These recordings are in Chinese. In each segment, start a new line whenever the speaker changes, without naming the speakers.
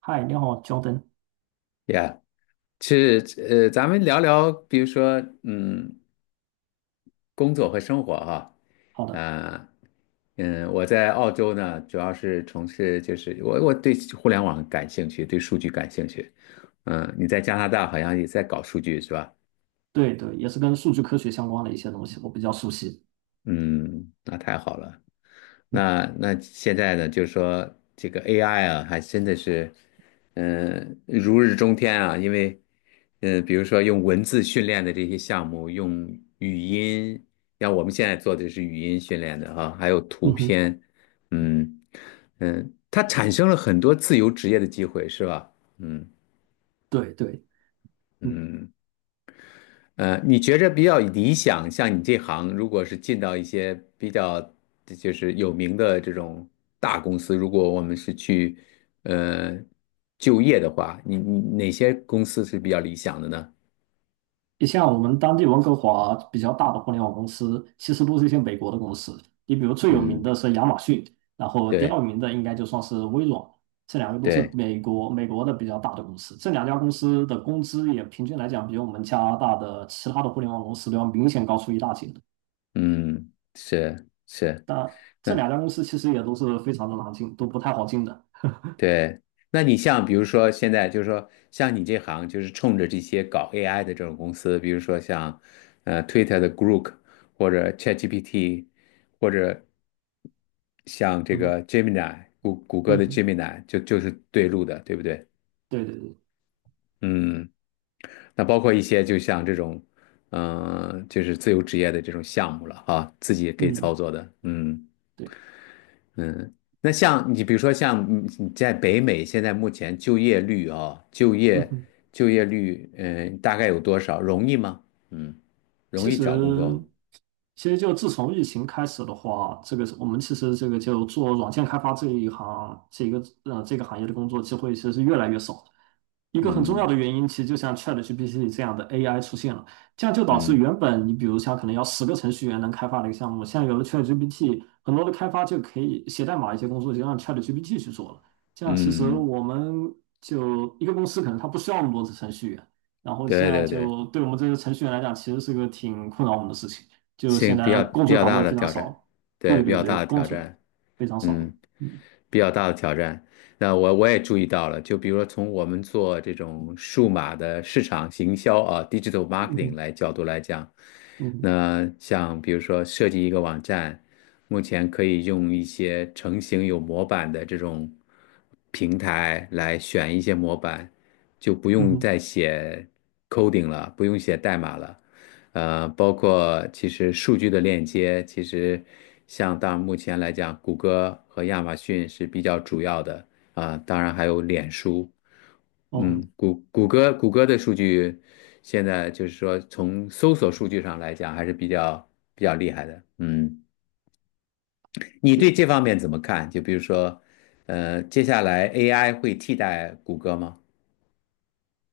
嗨，你好，Jordan。
呀，其实咱们聊聊，比如说，工作和生活哈。
好的，
啊，我在澳洲呢，主要是从事我对互联网感兴趣，对数据感兴趣。嗯，你在加拿大好像也在搞数据是吧？
对对，也是跟数据科学相关的一些东西，我比较熟悉。
嗯，那太好了。
嗯
那现在呢，就是说这个 AI 啊，还真的是，如日中天啊。因为，比如说用文字训练的这些项目，用语音，像我们现在做的是语音训练的哈、还有
嗯
图
哼，
片。嗯嗯，它产生了很多自由职业的机会，是吧？嗯
对对，嗯，
嗯，呃，你觉着比较理想，像你这行，如果是进到一些比较就是有名的这种大公司，如果我们是去呃就业的话，你哪些公司是比较理想的呢？
你像我们当地温哥华比较大的互联网公司，其实都是一些美国的公司。你比如最有名
嗯，
的是亚马逊，然后第
对
二名的应该就算是微软，这两个都是
对，
美国的比较大的公司。这两家公司的工资也平均来讲，比我们加拿大的其他的互联网公司都要明显高出一大截的。
嗯，是是。
这
那
两家公司其实也都是非常的难进，都不太好进的。
对，那你像比如说现在就是说像你这行就是冲着这些搞 AI 的这种公司，比如说像Twitter 的 Grok 或者 ChatGPT 或者像这
嗯哼。
个 Gemini 谷谷歌
嗯
的
哼。
Gemini 就是对路的，对不对？
对对对。
嗯，那包括一些就像这种就是自由职业的这种项目了啊，自己也可以操
嗯，
作的，嗯。
对。
那像你比如说像嗯你在北美现在目前就业率啊、就
嗯
业
哼。
就业率嗯、呃大概有多少？容易吗？嗯，容
其
易找工作吗？
实其实就自从疫情开始的话，这个是我们其实这个就做软件开发这一行，这个这个行业的工作机会其实是越来越少的。一个很重要的
嗯
原因，其实就像 ChatGPT 这样的 AI 出现了，这样就导致
嗯
原本你比如像可能要10个程序员能开发的一个项目，现在有了 ChatGPT，很多的开发就可以写代码一些工作就让 ChatGPT 去做了。这样其实
嗯，
我们就一个公司可能它不需要那么多的程序员，然后现
对
在
对对，
就对我们这些程序员来讲，其实是个挺困扰我们的事情。就现
性
在工
比
作
较
岗
大
位
的
非常
挑战，
少，对
对比
对
较
对，
大的
工
挑
作
战，
非常少。
嗯。
嗯
比较大的挑战。那我也注意到了，就比如说从我们做这种数码的市场行销啊，digital
嗯
marketing
哼。
来角度来讲，
嗯哼。
那像比如说设计一个网站，目前可以用一些成型有模板的这种平台来选一些模板，就不
嗯
用
哼。
再写 coding 了，不用写代码了。呃，包括其实数据的链接，其实像到目前来讲，谷歌和亚马逊是比较主要的，啊，当然还有脸书。嗯，
哦。
谷歌的数据现在就是说从搜索数据上来讲还是比较厉害的。嗯，你对这方面怎么看？就比如说，呃，接下来 AI 会替代谷歌吗？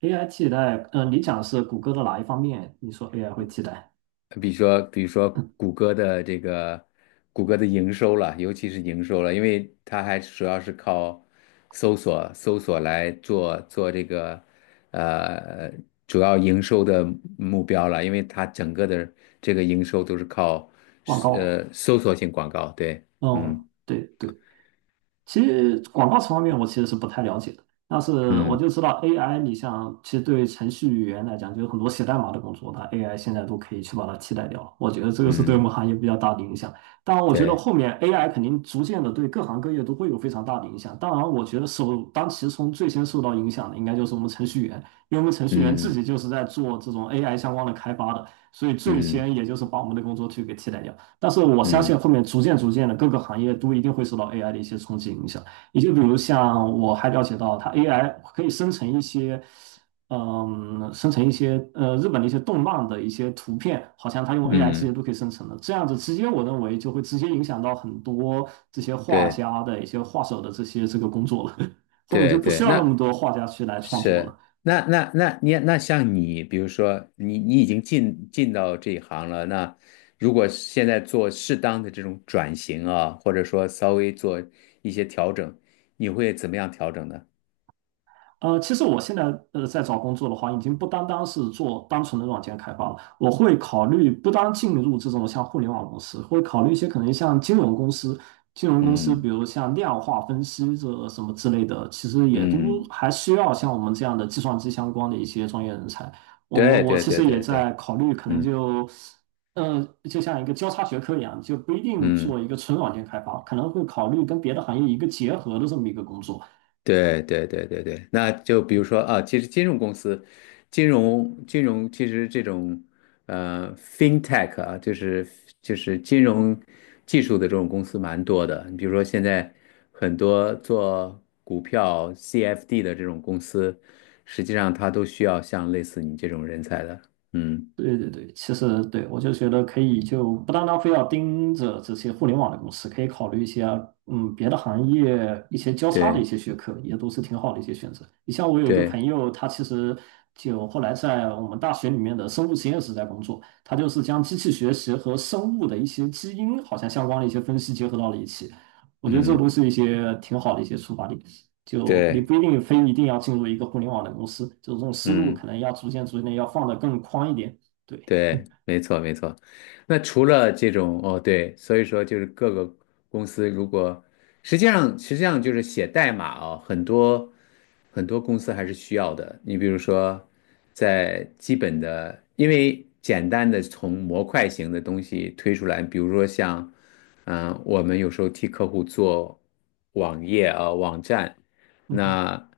AI 替代，你讲的是谷歌的哪一方面？你说 AI 会替代
比如说，比如说谷歌的这个谷歌的营收了，尤其是营收了，因为它还主要是靠搜索来做这个呃主要营收的目标了，因为它整个的这个营收都是靠
广告？
搜索性广告。对，嗯
嗯，对对，其实广告词方面我其实是不太了解的，但是我
嗯
就知道 AI，你像其实对程序员来讲，就有很多写代码的工作，它 AI 现在都可以去把它替代掉。我觉得这个是对我
嗯，
们行业比较大的影响。当然，我觉得
对，
后面 AI 肯定逐渐的对各行各业都会有非常大的影响。当然，我觉得首当其冲最先受到影响的应该就是我们程序员，因为我们程序员自
嗯
己就是在做这种 AI 相关的开发的，所以最
嗯
先也就是把我们的工作去给替代掉。但是我相信
嗯
后面逐渐逐渐的各个行业都一定会受到 AI 的一些冲击影响。你就比如像我还了解到，它 AI 可以生成一些，嗯，生成一些日本的一些动漫的一些图片，好像它用 AI 直接
嗯，
都可以生成的。这样子直接我认为就会直接影响到很多这些画
对
家的一些画手的这些这个工作了。后面就
对
不需
对。
要那
那
么多画家去来创作了。
是，那那那你那像你，比如说你已经进到这一行了，那如果现在做适当的这种转型啊，或者说稍微做一些调整，你会怎么样调整呢？
其实我现在在找工作的话，已经不单单是做单纯的软件开发了，我会考虑不单进入这种像互联网公司，会考虑一些可能像金融公司，金融公司比
嗯
如像量化分析这什么之类的，其实也都
嗯，
还需要像我们这样的计算机相关的一些专业人才。我们
对
我
对
其
对
实也
对对，
在考虑，可能
嗯
就呃就像一个交叉学科一样，就不一定做
嗯。
一个纯软件开发，可能会考虑跟别的行业一个结合的这么一个工作。
对对对对对，那就比如说啊，其实金融公司，金融其实这种fintech 啊，就是金融技术的这种公司蛮多的。你比如说现在很多做股票 CFD 的这种公司，实际上它都需要像类似你这种人才的。嗯，
对对对，其实对我就觉得可以，就不单单非要盯着这些互联网的公司，可以考虑一些别的行业一些交叉的一
对
些学科，也都是挺好的一些选择。你像我有一个
对，
朋友，他其实就后来在我们大学里面的生物实验室在工作，他就是将机器学习和生物的一些基因好像相关的一些分析结合到了一起，我觉得这都
嗯
是一些挺好的一些出发点。就你
对，
不一定非一定要进入一个互联网的公司，就这种思路
嗯。
可能要逐渐逐渐地要放得更宽一点。对，
对，没错没错。那除了这种，哦，对，所以说就是各个公司如果实际上就是写代码哦，很多公司还是需要的。你比如说，在基本的，因为简单的从模块型的东西推出来，比如说像，我们有时候替客户做网页啊、网站。
嗯哼，
那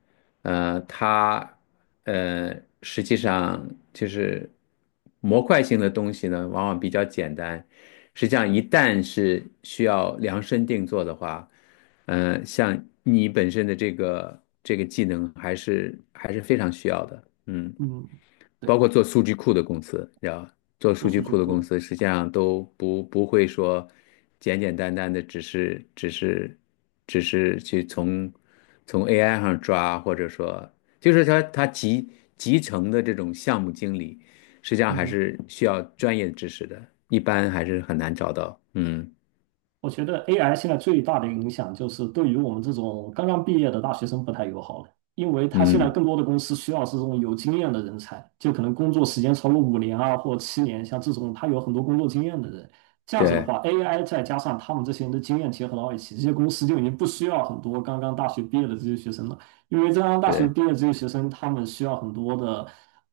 呃，它呃，实际上就是模块性的东西呢，往往比较简单。实际上，一旦是需要量身定做的话，嗯，像你本身的这个技能，还是非常需要的。嗯，
嗯，
包
对，
括做数据库的公司，你做
做
数
数
据
据
库的
库
公
的，
司实际上都不会说简简单单的只是去从 AI 上抓，或者说就是说它集成的这种项目经理，实际上
嗯
还
哼。
是需要专业知识的，一般还是很难找到。嗯
我觉得 AI 现在最大的影响就是对于我们这种刚刚毕业的大学生不太友好了，因为他现在
嗯，
更多的公司需要是这种有经验的人才，就可能工作时间超过5年啊或7年，像这种他有很多工作经验的人。这样子的
对
话，AI 再加上他们这些人的经验结合到一起，这些公司就已经不需要很多刚刚大学毕业的这些学生了，因为刚刚大学毕
对
业的这些学生，他们需要很多的。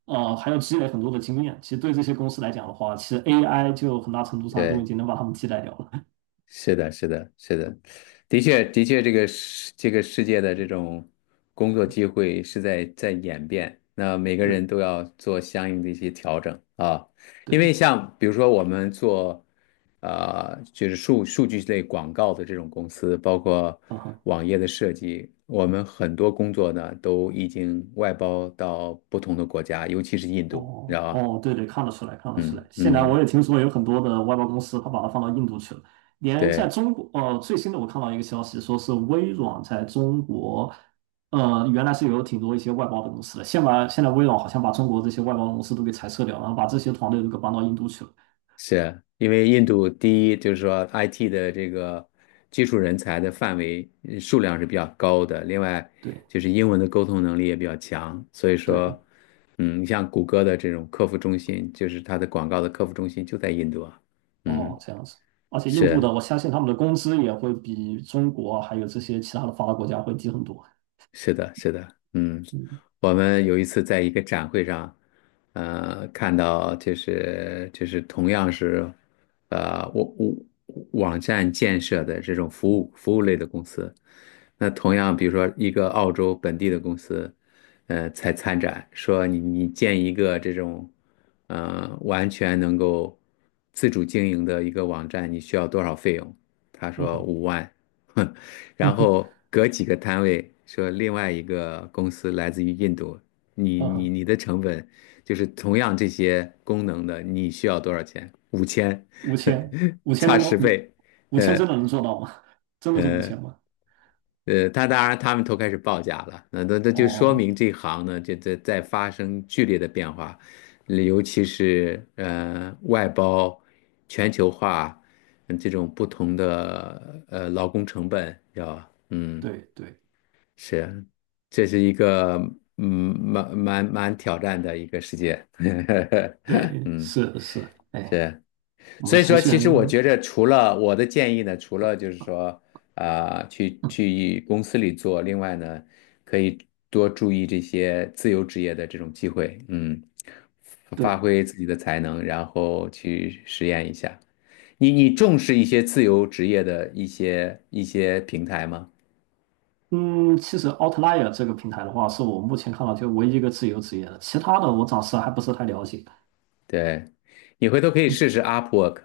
还要积累很多的经验，其实对这些公司来讲的话，其实 AI 就很大程度上都已
对。
经能把他们替代掉了。
是的，是的，是的，的确，的确，这个世界的这种工作机会是在演变，那每 个
对。
人都要做相应的一些调整啊。因
对，
为像比如说我们做，呃，就是数据类广告的这种公司，包括
嗯哼。
网页的设计，我们很多工作呢都已经外包到不同的国家，尤其是印度，你知
哦
道吧？
哦，对对，看得出来，看得出来。
嗯
现在我也
嗯，
听说有很多的外包公司，他把它放到印度去了。连在
对。
中国，最新的我看到一个消息，说是微软在中国，原来是有挺多一些外包的公司的，现在微软好像把中国这些外包公司都给裁撤掉，然后把这些团队都给搬到印度去了。
是因为印度第一就是说 IT 的这个技术人才的范围数量是比较高的，另外
对
就是英文的沟通能力也比较强，所以
对，
说，嗯，你像谷歌的这种客服中心，就是它的广告的客服中心就在印度啊。嗯，
哦，这样子。而且印度的，
是。
我相信他们的工资也会比中国还有这些其他的发达国家会低很多。
是的，是的，嗯，
嗯
我们有一次在一个展会上，呃，看到就是同样是，呃，我我网站建设的这种服务类的公司，那同样比如说一个澳洲本地的公司，呃，才参展说你建一个这种，呃，完全能够自主经营的一个网站，你需要多少费用？他
嗯
说
哼。
50000。然后隔几个摊位说另外一个公司来自于印度，你
嗯
你
哼。
你的成本就是同样这些功能的，你需要多少钱？5000。
五千，五 千
差
能够
十
五
倍，
五千
呃
真的能做到吗？真的是五
呃
千吗？
他当然他们都开始报价了，那就说
哦，
明这行呢，这在发生剧烈的变化，尤其是外包、全球化，嗯这种不同的劳工成本要嗯。
对对
是，这是一个嗯，蛮挑战的一个世界。
对，
嗯，
是是，哎，
是，
我们
所以
程
说，
序
其
员
实我觉着，除了我的建议呢，除了就是说，啊、去公司里做，另外呢，可以多注意这些自由职业的这种机会，嗯，
对，
发挥自己的才能，然后去实验一下。你重视一些自由职业的一些平台吗？
嗯，其实 Outlier 这个平台的话，是我目前看到就唯一一个自由职业的，其他的我暂时还不是太了解。
对，你回头可以
嗯
试试 Upwork。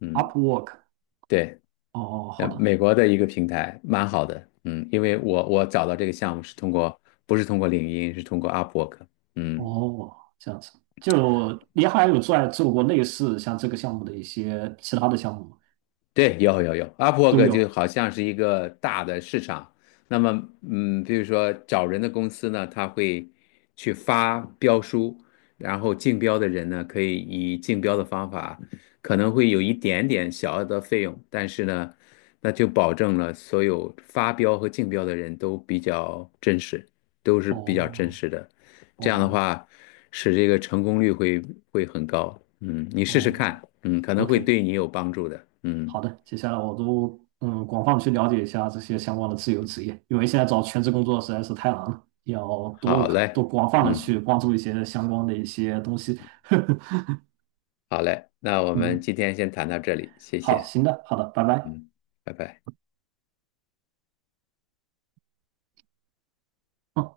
嗯，
，Upwork，
对，
哦，好
呃，
的，
美国的一个平台蛮好的，嗯，因为我找到这个项目是通过，不是通过领英，是通过 Upwork。嗯，
哦，这样子，就你还有在做过类似像这个项目的一些其他的项目吗？
对，有有有
都
，Upwork 就
有，
好像是一个大的市场。那么，嗯，比如说找人的公司呢，他会去发标书，然后竞标的人呢，可以以竞标的方法，可能会有一点点小额的费用，但是呢，那就保证了所有发标和竞标的人都比较真实，都是比较真
哦
实的。这样的
哦
话，使这个成功率会很高。嗯，你试试看，
哦
嗯，可能会
，OK。
对你有帮助的。
好
嗯。
的，接下来我都广泛地去了解一下这些相关的自由职业，因为现在找全职工作实在是太难了，要多
好嘞，
多广泛的
嗯，
去关注一些相关的一些东西。
好嘞，那我们
嗯，
今天先谈到这里，谢
好，
谢，
行的，好的，拜拜。
嗯，拜拜。
嗯。